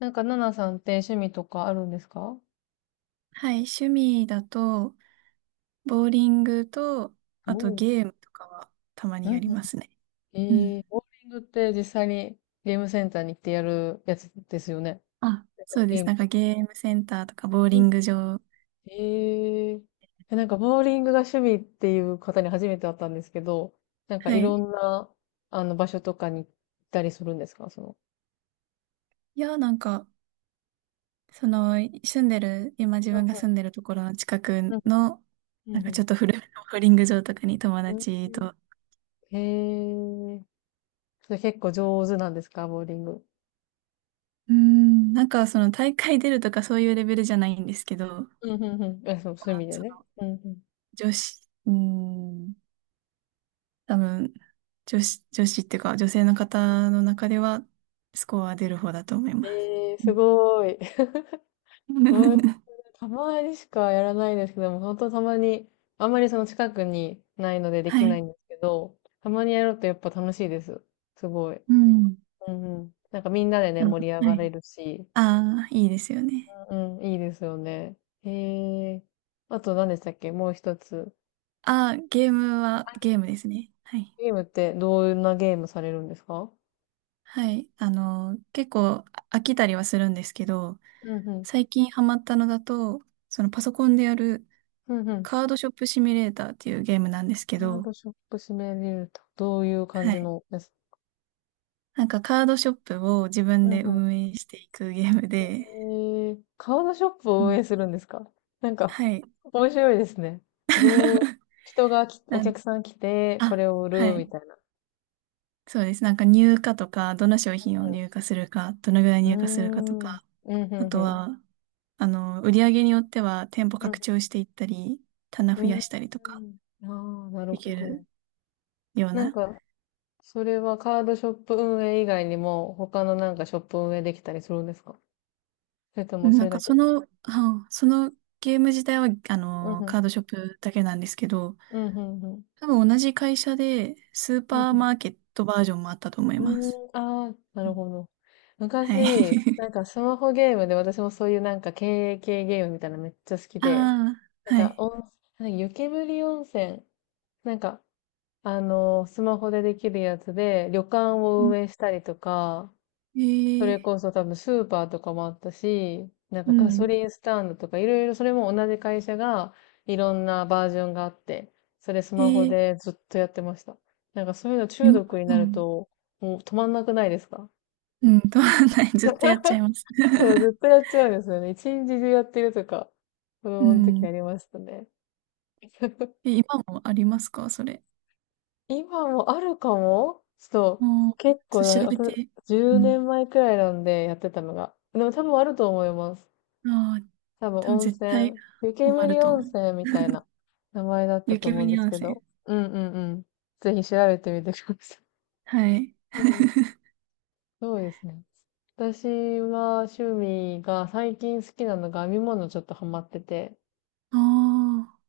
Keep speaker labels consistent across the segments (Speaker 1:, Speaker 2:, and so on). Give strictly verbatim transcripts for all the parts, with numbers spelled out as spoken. Speaker 1: なんか、ナナさんって趣味とかあるんですか？
Speaker 2: はい、趣味だと、ボーリングと、あと
Speaker 1: お、
Speaker 2: ゲームとかはたま
Speaker 1: う
Speaker 2: にや
Speaker 1: ん
Speaker 2: り
Speaker 1: う
Speaker 2: ますね。
Speaker 1: ん。
Speaker 2: う
Speaker 1: えー、
Speaker 2: ん。
Speaker 1: ボーリングって実際にゲームセンターに行ってやるやつですよね。
Speaker 2: あ、
Speaker 1: なんか
Speaker 2: そうで
Speaker 1: ゲー
Speaker 2: す。
Speaker 1: ム。
Speaker 2: なんかゲームセンターとかボー
Speaker 1: う
Speaker 2: リ
Speaker 1: ん。
Speaker 2: ング場。
Speaker 1: えー、えなんかボーリングが趣味っていう方に初めて会ったんですけど、なんか
Speaker 2: は
Speaker 1: い
Speaker 2: い。
Speaker 1: ろんな、あの、場所とかに行ったりするんですか、その。
Speaker 2: いや、なんか、その、住んでる、今自分が
Speaker 1: う
Speaker 2: 住んでるところの近く
Speaker 1: んう
Speaker 2: の、
Speaker 1: ん。う
Speaker 2: なん
Speaker 1: んう
Speaker 2: かち
Speaker 1: ん
Speaker 2: ょっと古めのボーリング場とかに友
Speaker 1: うん。
Speaker 2: 達と、
Speaker 1: へえ、それ結構上手なんですか、ボーリング？
Speaker 2: うーん、なんかその大会出るとかそういうレベルじゃないんですけど、
Speaker 1: うんうんうん。え、そう、
Speaker 2: ま
Speaker 1: 趣
Speaker 2: あ、
Speaker 1: 味で
Speaker 2: そ
Speaker 1: ね。
Speaker 2: の、
Speaker 1: うんうん。
Speaker 2: 女子、うーん多分、女子、女子っていうか、女性の方の中では、スコア出る方だと思います。
Speaker 1: ええ、
Speaker 2: う
Speaker 1: す
Speaker 2: ん。
Speaker 1: ごい。ワー、 たまにしかやらないですけども、本当たまに、あんまりその近くにないのでで
Speaker 2: は
Speaker 1: きない
Speaker 2: い。
Speaker 1: んですけど、たまにやるとやっぱ楽しいです。すごい。
Speaker 2: うん。
Speaker 1: うんうん。なんかみんなでね、
Speaker 2: あの
Speaker 1: 盛り上
Speaker 2: は
Speaker 1: が
Speaker 2: い。
Speaker 1: れるし、
Speaker 2: ああ、いいですよね。
Speaker 1: うん、いいですよね。へえ。あと何でしたっけ、もう一つ。
Speaker 2: ああ、ゲームは、ゲームですね。はい。
Speaker 1: ゲームってどんなゲームされるんですか？
Speaker 2: はい。あの、結構あ飽きたりはするんですけど、
Speaker 1: うんうん。
Speaker 2: 最近ハマったのだと、そのパソコンでやる
Speaker 1: うんうん。
Speaker 2: カードショップシミュレーターっていうゲームなんですけ
Speaker 1: カード
Speaker 2: ど、
Speaker 1: ショップ閉めれると。どういう感
Speaker 2: は
Speaker 1: じ
Speaker 2: い。
Speaker 1: のです？
Speaker 2: なんかカードショップを自分で運営していくゲームで、
Speaker 1: ええ、顔のショップ
Speaker 2: う
Speaker 1: を運営
Speaker 2: ん、
Speaker 1: するんですか？なんか、
Speaker 2: はい。
Speaker 1: 面白いですね。どう、人がき、お
Speaker 2: なん、
Speaker 1: 客さん来て、こ
Speaker 2: あ、
Speaker 1: れを売
Speaker 2: は
Speaker 1: る、
Speaker 2: い。
Speaker 1: みたいな。
Speaker 2: そうです。なんか入荷とか、どの商品を入荷するか、どのぐらい
Speaker 1: う
Speaker 2: 入荷するかと
Speaker 1: ん。うーん。
Speaker 2: か、
Speaker 1: うん、う
Speaker 2: あ
Speaker 1: ん、
Speaker 2: と
Speaker 1: うん。
Speaker 2: は、あの、売り上げによっては店舗拡張していったり、棚
Speaker 1: う
Speaker 2: 増
Speaker 1: ん。
Speaker 2: や
Speaker 1: う
Speaker 2: したりとか、
Speaker 1: ーん。ああ、なる
Speaker 2: で
Speaker 1: ほ
Speaker 2: き
Speaker 1: ど。
Speaker 2: るよう
Speaker 1: なん
Speaker 2: な。
Speaker 1: か、それはカードショップ運営以外にも、他のなんかショップ運営できたりするんですか？それと
Speaker 2: う
Speaker 1: も
Speaker 2: ん
Speaker 1: そ
Speaker 2: なん
Speaker 1: れだ
Speaker 2: かそ
Speaker 1: け？
Speaker 2: の、はそのゲーム自体は、あ
Speaker 1: うん、
Speaker 2: の、
Speaker 1: うん。
Speaker 2: カードショップだけなんですけど、
Speaker 1: うん、うん、うん。
Speaker 2: 多分同じ会社で、スー
Speaker 1: うん
Speaker 2: パー
Speaker 1: うん。
Speaker 2: マーケットバージョンもあったと思い
Speaker 1: う
Speaker 2: ます。
Speaker 1: ーん、ああ、な
Speaker 2: う
Speaker 1: る
Speaker 2: ん、
Speaker 1: ほど。
Speaker 2: はい。
Speaker 1: 昔、な んかスマホゲームで私もそういうなんか経営系ゲームみたいなのめっちゃ好き
Speaker 2: あ
Speaker 1: で、
Speaker 2: あ、
Speaker 1: なん
Speaker 2: は
Speaker 1: か
Speaker 2: い。
Speaker 1: 温、なんか湯煙温泉、なんか、あのースマホでできるやつで旅館
Speaker 2: う
Speaker 1: を
Speaker 2: ん、
Speaker 1: 運営したりとか、
Speaker 2: え
Speaker 1: それ
Speaker 2: ー、
Speaker 1: こそ多分スーパーとかもあったし、なんか
Speaker 2: う
Speaker 1: ガソ
Speaker 2: ん。
Speaker 1: リンスタンドとかいろいろ、それも同じ会社がいろんなバージョンがあって、それス
Speaker 2: え
Speaker 1: マホ
Speaker 2: ー
Speaker 1: でずっとやってました。なんかそういうの中
Speaker 2: 今、
Speaker 1: 毒に
Speaker 2: う
Speaker 1: なる
Speaker 2: ん、
Speaker 1: と、もう止まんなくないですか？
Speaker 2: うん、取ない。ずっとやっちゃいます。
Speaker 1: そう、ずっと やっちゃうんですよね。一日中やってるとか、子
Speaker 2: う
Speaker 1: 供の時あ
Speaker 2: ん。
Speaker 1: りましたね。
Speaker 2: え、今もありますかそれ。
Speaker 1: 今もあるかもちょっと、
Speaker 2: もう、
Speaker 1: 結構
Speaker 2: ちょ
Speaker 1: な、
Speaker 2: っと調
Speaker 1: あ
Speaker 2: べ
Speaker 1: と
Speaker 2: て。う
Speaker 1: 10
Speaker 2: ん。
Speaker 1: 年前くらいなんでやってたのが。でも多分あると思います。
Speaker 2: ああ、
Speaker 1: 多分
Speaker 2: 多分
Speaker 1: 温
Speaker 2: 絶対
Speaker 1: 泉、湯
Speaker 2: ハ
Speaker 1: 煙
Speaker 2: マると思
Speaker 1: 温
Speaker 2: う。
Speaker 1: 泉みたいな 名前だった
Speaker 2: 湯
Speaker 1: と思うんで
Speaker 2: 煙
Speaker 1: す
Speaker 2: 温
Speaker 1: け
Speaker 2: 泉。
Speaker 1: ど。うんうんうん。ぜひ調べてみてください。
Speaker 2: はい。
Speaker 1: うん。そうですね。私は趣味が最近好きなのが編み物ちょっとハマってて、
Speaker 2: ああ、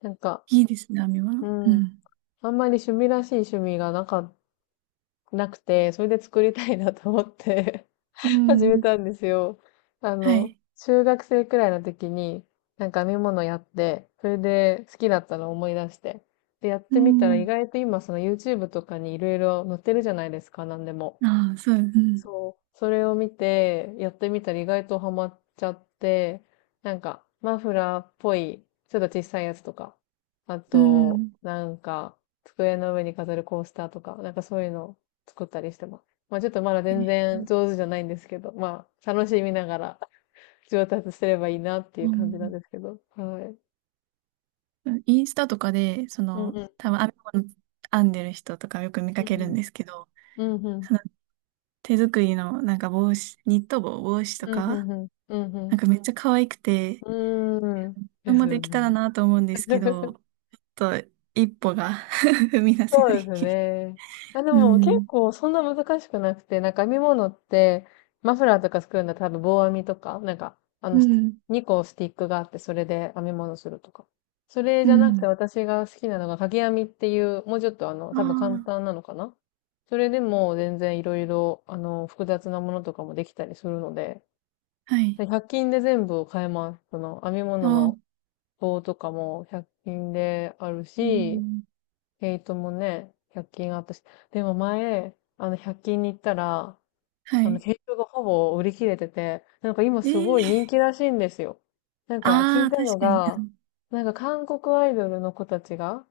Speaker 1: なんか、
Speaker 2: いいですね、編み物。
Speaker 1: う
Speaker 2: う
Speaker 1: ん、
Speaker 2: ん。
Speaker 1: あんまり趣味らしい趣味がなか、なくて、それで作りたいなと思って
Speaker 2: う
Speaker 1: 始め
Speaker 2: ん。
Speaker 1: たんですよ。あ
Speaker 2: は
Speaker 1: の、
Speaker 2: い。
Speaker 1: 中学生くらいの時に、なんか編み物やって、それで好きだったのを思い出して。で、やっ
Speaker 2: う
Speaker 1: てみたら意
Speaker 2: ん。
Speaker 1: 外と今その YouTube とかにいろいろ載ってるじゃないですか、なんでも。
Speaker 2: ああ、そう、うん。
Speaker 1: そう。それを見て、やってみたら意外とハマっちゃって、なんか、マフラーっぽい、ちょっと小さいやつとか、あ
Speaker 2: う
Speaker 1: と、
Speaker 2: ん。
Speaker 1: なんか、机の上に飾るコースターとか、なんかそういうのを作ったりしてます。まあちょっとまだ
Speaker 2: え
Speaker 1: 全然
Speaker 2: ー
Speaker 1: 上手じゃないんですけど、まあ楽しみながら上達すればいいなってい
Speaker 2: う
Speaker 1: う感じなん
Speaker 2: ん、
Speaker 1: ですけど。はい。
Speaker 2: インスタとかで、そ
Speaker 1: うん
Speaker 2: の、
Speaker 1: うん。
Speaker 2: 多分編み物編んでる人とかよく見
Speaker 1: う
Speaker 2: かけるん
Speaker 1: ん
Speaker 2: ですけど、
Speaker 1: うん。
Speaker 2: その手作りのなんか帽子、ニット帽、帽子と
Speaker 1: うんうん。
Speaker 2: か、
Speaker 1: うんうん。うんう
Speaker 2: なん
Speaker 1: ん。
Speaker 2: かめっちゃ可愛くて、
Speaker 1: うんうん。
Speaker 2: これ
Speaker 1: です
Speaker 2: も
Speaker 1: よ
Speaker 2: でき
Speaker 1: ね。
Speaker 2: たらなと思うんですけど、ちょっと一歩が 踏み出せ
Speaker 1: そう
Speaker 2: な
Speaker 1: で
Speaker 2: い。
Speaker 1: すね。あ、で
Speaker 2: う
Speaker 1: も結
Speaker 2: ん。
Speaker 1: 構そんな難しくなくて、なんか編み物って、マフラーとか作るんだったら多分棒編みとか、なんか、あ
Speaker 2: う
Speaker 1: の、
Speaker 2: ん。
Speaker 1: にこスティックがあって、それで編み物するとか。それ
Speaker 2: う
Speaker 1: じゃなくて
Speaker 2: ん。
Speaker 1: 私が好きなのが掛け編みっていう、もうちょっと、あの、多
Speaker 2: あ
Speaker 1: 分簡単なのかな。それでも全然いろいろ、あの、複雑なものとかもできたりするので、
Speaker 2: あ、はい。
Speaker 1: ひゃく均で全部買えます。その編み物
Speaker 2: ああ、
Speaker 1: の棒とかもひゃく均である
Speaker 2: う
Speaker 1: し、
Speaker 2: ん。
Speaker 1: ヘイトもね、ひゃく均あったし。でも前、あの、ひゃく均に行ったら、
Speaker 2: は
Speaker 1: あの、
Speaker 2: い。
Speaker 1: ヘイトがほぼ売り切れてて、なんか今
Speaker 2: え
Speaker 1: すごい人
Speaker 2: ー、
Speaker 1: 気らしいんですよ。なんか聞
Speaker 2: あ
Speaker 1: い
Speaker 2: あ、
Speaker 1: た
Speaker 2: 確
Speaker 1: の
Speaker 2: かに。
Speaker 1: が、なんか韓国アイドルの子たちが、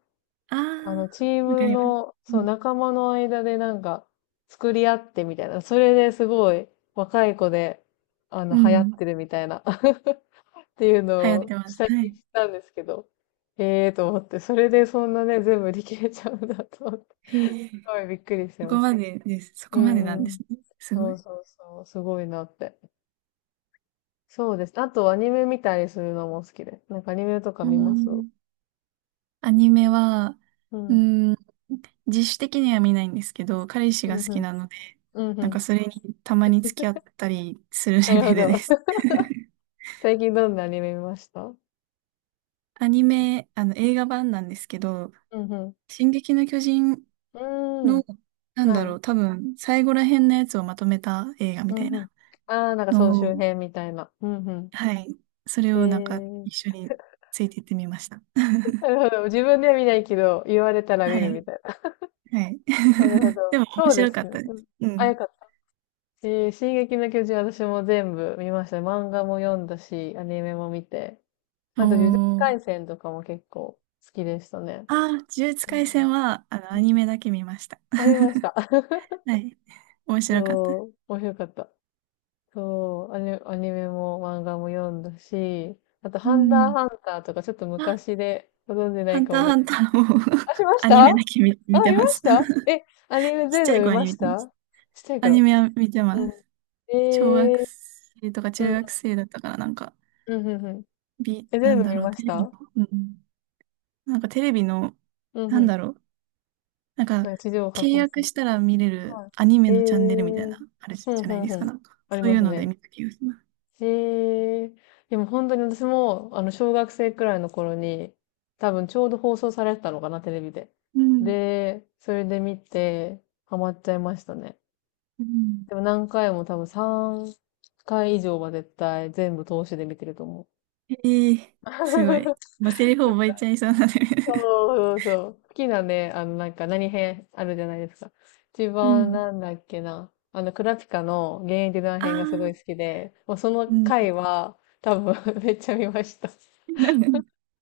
Speaker 2: ああ
Speaker 1: あの、チー
Speaker 2: ー、わか
Speaker 1: ム
Speaker 2: ります。
Speaker 1: の、
Speaker 2: う
Speaker 1: そう、
Speaker 2: ん。
Speaker 1: 仲間の間でなんか、作り合ってみたいな。それですごい、若い子で、あの、
Speaker 2: う
Speaker 1: 流行っ
Speaker 2: ん、
Speaker 1: てるみたいな。っていう
Speaker 2: 流行っ
Speaker 1: のを
Speaker 2: てます。
Speaker 1: 最
Speaker 2: は
Speaker 1: 近
Speaker 2: い。
Speaker 1: 知ったんですけど、ええと思って、それでそんなね、全部売り切れちゃうんだと思って、
Speaker 2: へ
Speaker 1: す
Speaker 2: え、
Speaker 1: ごいびっくりして
Speaker 2: そこ
Speaker 1: まし
Speaker 2: ま
Speaker 1: た。
Speaker 2: でです。そ
Speaker 1: う
Speaker 2: こまでなん
Speaker 1: ん
Speaker 2: で
Speaker 1: うん。
Speaker 2: すね。すご
Speaker 1: そう
Speaker 2: い。
Speaker 1: そうそう、すごいなって。そうです。あとアニメ見たりするのも好きで。なんかアニメとか
Speaker 2: う
Speaker 1: 見ます？
Speaker 2: ん、アニメは、
Speaker 1: う
Speaker 2: う
Speaker 1: ん。
Speaker 2: ーん、自主的には見ないんですけど、彼氏
Speaker 1: う
Speaker 2: が
Speaker 1: ん
Speaker 2: 好
Speaker 1: う
Speaker 2: き
Speaker 1: ん。
Speaker 2: なので、
Speaker 1: うんう
Speaker 2: なん
Speaker 1: ん。
Speaker 2: かそれにたまに付き合ったりする
Speaker 1: な
Speaker 2: レ
Speaker 1: る
Speaker 2: ベ
Speaker 1: ほ
Speaker 2: ル
Speaker 1: ど。
Speaker 2: です。
Speaker 1: 最近どんなアニメ見ました？
Speaker 2: アニメ、あの映画版なんですけど、
Speaker 1: うんう
Speaker 2: 進撃の巨人
Speaker 1: ん。うーん。
Speaker 2: の、なん
Speaker 1: は
Speaker 2: だろ
Speaker 1: い。
Speaker 2: う、多分最後ら辺のやつをまとめた映画み
Speaker 1: うん
Speaker 2: たい
Speaker 1: うん。
Speaker 2: な
Speaker 1: ああ、なんか総
Speaker 2: のを、
Speaker 1: 集編みたいな。うんう
Speaker 2: はい、それ
Speaker 1: ん。へ
Speaker 2: をなんか一
Speaker 1: え。
Speaker 2: 緒についていってみました。
Speaker 1: な るほど。自分では見ないけど、言われたら
Speaker 2: は
Speaker 1: 見るみ
Speaker 2: い、
Speaker 1: たいな。
Speaker 2: はい。
Speaker 1: なるほど。
Speaker 2: でも面
Speaker 1: そうで
Speaker 2: 白か
Speaker 1: す
Speaker 2: っ
Speaker 1: ね。
Speaker 2: たで
Speaker 1: うん。
Speaker 2: す。う
Speaker 1: あ、
Speaker 2: ん。
Speaker 1: よかった。し、進撃の巨人私も全部見ました。漫画も読んだし、アニメも見て。
Speaker 2: お
Speaker 1: あと、呪術
Speaker 2: ー、
Speaker 1: 廻戦とかも結構好きでしたね。
Speaker 2: ああ、呪術
Speaker 1: う
Speaker 2: 廻
Speaker 1: ん。
Speaker 2: 戦は、あの、
Speaker 1: う
Speaker 2: アニ
Speaker 1: ん。
Speaker 2: メだけ見ました。
Speaker 1: ありました。
Speaker 2: はい。面白かった。
Speaker 1: そう、面白かった。そう、アニ、アニメも漫画も読んだし、あと、
Speaker 2: う
Speaker 1: ハンター
Speaker 2: ん。
Speaker 1: ハンターとかちょっと
Speaker 2: あ、
Speaker 1: 昔でご存じな
Speaker 2: ハ
Speaker 1: い
Speaker 2: ン
Speaker 1: か
Speaker 2: ター
Speaker 1: もだ
Speaker 2: ハン
Speaker 1: け
Speaker 2: タ
Speaker 1: ど、
Speaker 2: ーも
Speaker 1: あ、しまし
Speaker 2: アニ
Speaker 1: た
Speaker 2: メ
Speaker 1: あ、
Speaker 2: だけ見、見て
Speaker 1: 見
Speaker 2: ま
Speaker 1: まし
Speaker 2: す。
Speaker 1: た え、アニメ
Speaker 2: ちっ
Speaker 1: 全
Speaker 2: ちゃ
Speaker 1: 部
Speaker 2: い
Speaker 1: 見
Speaker 2: 頃
Speaker 1: ま
Speaker 2: に
Speaker 1: し
Speaker 2: 見てます。
Speaker 1: た？ちっちゃい
Speaker 2: アニ
Speaker 1: 頃。
Speaker 2: メは見てま
Speaker 1: うん。
Speaker 2: す。小学
Speaker 1: えー、
Speaker 2: 生とか
Speaker 1: う
Speaker 2: 中
Speaker 1: ん、
Speaker 2: 学生だったから、なんか、
Speaker 1: うん、うん、うん。
Speaker 2: ビ、
Speaker 1: え、
Speaker 2: な
Speaker 1: 全
Speaker 2: ん
Speaker 1: 部
Speaker 2: だ
Speaker 1: 見
Speaker 2: ろう、
Speaker 1: まし
Speaker 2: テレビ
Speaker 1: た？
Speaker 2: の、うん。なんかテレビの、
Speaker 1: うん、
Speaker 2: な
Speaker 1: う
Speaker 2: ん
Speaker 1: ん。
Speaker 2: だろう、なんか、
Speaker 1: なんか地上波
Speaker 2: 契
Speaker 1: 放送。
Speaker 2: 約したら見れる
Speaker 1: は
Speaker 2: アニメ
Speaker 1: い。え
Speaker 2: のチャンネルみたい
Speaker 1: ー、
Speaker 2: な、あれじ
Speaker 1: うん、
Speaker 2: ゃ
Speaker 1: う
Speaker 2: ないで
Speaker 1: ん、
Speaker 2: す
Speaker 1: う
Speaker 2: か、
Speaker 1: ん。
Speaker 2: なんか。
Speaker 1: あり
Speaker 2: そう
Speaker 1: ま
Speaker 2: いう
Speaker 1: す
Speaker 2: ので
Speaker 1: ね。
Speaker 2: 見た気がします。
Speaker 1: えー、でも本当に私も、あの、小学生くらいの頃に、多分ちょうど放送されてたのかな、テレビで。
Speaker 2: うん。
Speaker 1: で、それで見て、ハマっちゃいましたね。
Speaker 2: うん、
Speaker 1: でも何回も多分さんかい以上は絶対全部通しで見てると思う。
Speaker 2: ええ、すごい。もうセリフ覚えちゃいそうなので。
Speaker 1: そうそうそう。好きなね、あの、なんか何編あるじゃないですか。一
Speaker 2: う
Speaker 1: 番
Speaker 2: ん。
Speaker 1: なんだっけな。あの、クラピカの現役団
Speaker 2: ああ、
Speaker 1: 編がすごい好きで、もうその
Speaker 2: うん。
Speaker 1: 回は多分 めっちゃ見ました。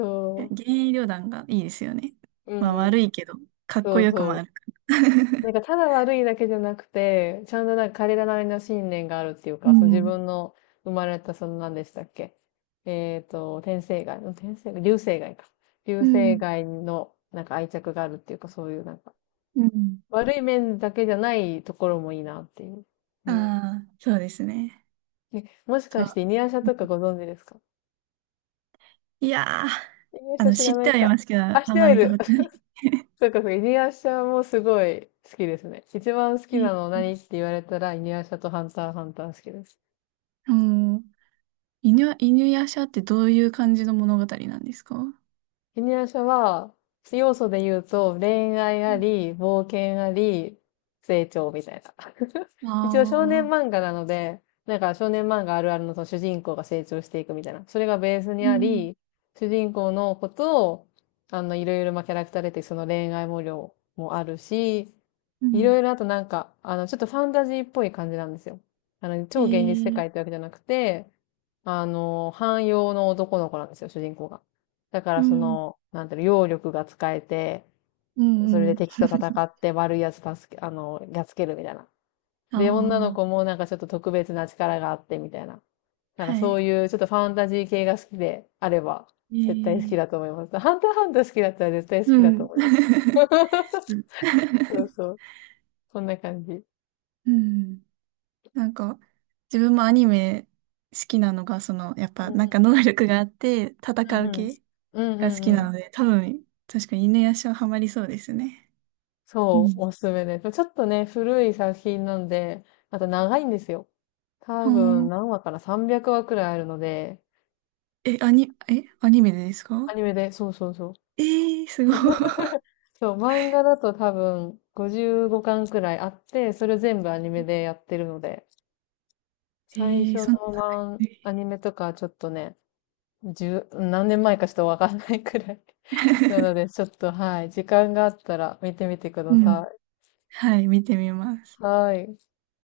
Speaker 1: そ
Speaker 2: 幻影旅団がいいですよね。
Speaker 1: う。う
Speaker 2: まあ
Speaker 1: んうん。
Speaker 2: 悪いけど、かっ
Speaker 1: そ
Speaker 2: こ
Speaker 1: う
Speaker 2: よくも
Speaker 1: そ
Speaker 2: あ
Speaker 1: う。
Speaker 2: るから。
Speaker 1: なんかただ悪いだけじゃなくて、ちゃんとなんか彼らなりの信念があるっていう
Speaker 2: う
Speaker 1: か、その自
Speaker 2: ん。
Speaker 1: 分の生まれたその何でしたっけ？えっと、天生涯の、天生流星街か。流
Speaker 2: う
Speaker 1: 星
Speaker 2: ん。
Speaker 1: 街のなんか愛着があるっていうか、そういうなんか、
Speaker 2: うん。
Speaker 1: 悪い面だけじゃないところもいいなっていう。うん。
Speaker 2: ああ、そうですね。
Speaker 1: え、もし
Speaker 2: そ
Speaker 1: かし
Speaker 2: う。
Speaker 1: てイニアシャとかご存知ですか？
Speaker 2: いやー、
Speaker 1: イニアシ
Speaker 2: あ
Speaker 1: ャ
Speaker 2: の、
Speaker 1: 知
Speaker 2: 知
Speaker 1: ら
Speaker 2: っ
Speaker 1: な
Speaker 2: て
Speaker 1: い
Speaker 2: はい
Speaker 1: か。
Speaker 2: ますけど、あ
Speaker 1: あ、知っ
Speaker 2: ん
Speaker 1: ては
Speaker 2: ま
Speaker 1: い
Speaker 2: 見た
Speaker 1: る。
Speaker 2: ことない。
Speaker 1: そうかそうか、イニアシャもすごい好きですね。一番好
Speaker 2: え
Speaker 1: きなの
Speaker 2: ー、
Speaker 1: 何って言われたら、イニアシャとハンターハンター好きです。
Speaker 2: うん。犬や、犬夜叉ってどういう感じの物語なんですか？
Speaker 1: ジニア社は、要素で言うと、恋愛
Speaker 2: う
Speaker 1: あ
Speaker 2: ん、
Speaker 1: り、冒険あり、成長みたいな。一応少年
Speaker 2: あ
Speaker 1: 漫
Speaker 2: あ
Speaker 1: 画なので、なんか少年漫画あるあるのその主人公が成長していくみたいな。それがベースに
Speaker 2: ー、う
Speaker 1: あ
Speaker 2: ん、
Speaker 1: り、主人公のことを、あの、いろいろまあキャラクター出て、その恋愛模様もあるし、
Speaker 2: う
Speaker 1: い
Speaker 2: ん。
Speaker 1: ろいろあとなんか、あの、ちょっとファンタジーっぽい感じなんですよ。あの、
Speaker 2: え
Speaker 1: 超現実世
Speaker 2: ー、
Speaker 1: 界ってわけじゃなくて、あの、汎用の男の子なんですよ、主人公が。だか
Speaker 2: う
Speaker 1: らそ
Speaker 2: ん、
Speaker 1: の、なんていうの、揚力が使えて、
Speaker 2: う
Speaker 1: それ
Speaker 2: ん、う
Speaker 1: で
Speaker 2: ん。
Speaker 1: 敵と戦って悪いやつ助け、あの、やっつけるみたいな。で、女の
Speaker 2: あ
Speaker 1: 子もなんかちょっと特別な力があってみたいな。
Speaker 2: あ、
Speaker 1: なんか
Speaker 2: は
Speaker 1: そう
Speaker 2: い。
Speaker 1: いうちょっとファンタジー系が好きであれば、絶対好き
Speaker 2: え
Speaker 1: だと思
Speaker 2: え、
Speaker 1: います。ハンターハンター好きだったら絶対好
Speaker 2: う
Speaker 1: きだと
Speaker 2: ん。
Speaker 1: 思います。
Speaker 2: うん。
Speaker 1: そう そう。そんな感じ。
Speaker 2: うん、なんか、自分もアニメ好きなのが、その、やっ
Speaker 1: う
Speaker 2: ぱ、なんか
Speaker 1: ん
Speaker 2: 能力があって、
Speaker 1: う
Speaker 2: 戦
Speaker 1: んう
Speaker 2: う
Speaker 1: んうん。
Speaker 2: 系
Speaker 1: うん
Speaker 2: が
Speaker 1: う
Speaker 2: 好き
Speaker 1: んう
Speaker 2: な
Speaker 1: ん。
Speaker 2: ので、多分、確かに犬夜叉ハマりそうですね。う
Speaker 1: そう、
Speaker 2: ん。
Speaker 1: おすすめです。ちょっとね、古い作品なんで、また長いんですよ。多
Speaker 2: ほ
Speaker 1: 分
Speaker 2: ー、
Speaker 1: 何話かな？ さんびゃく 話くらいあるので、
Speaker 2: え、アニ、え、アニメでです
Speaker 1: ア
Speaker 2: か？
Speaker 1: ニメで、そうそうそう。
Speaker 2: ええー、すごい。
Speaker 1: そう、漫画だと多分ごじゅうごかんくらいあって、それ全部アニメでやってるので、
Speaker 2: え
Speaker 1: 最
Speaker 2: え
Speaker 1: 初
Speaker 2: ー、
Speaker 1: の
Speaker 2: そんな
Speaker 1: 漫、
Speaker 2: 長
Speaker 1: アニ
Speaker 2: い、
Speaker 1: メとかちょっとね、十、何年前かちょっとわかんないくらい。なの で、ちょっと、はい、時間があったら見てみてくだ
Speaker 2: うん。
Speaker 1: さ
Speaker 2: はい、見てみます。
Speaker 1: い。はい。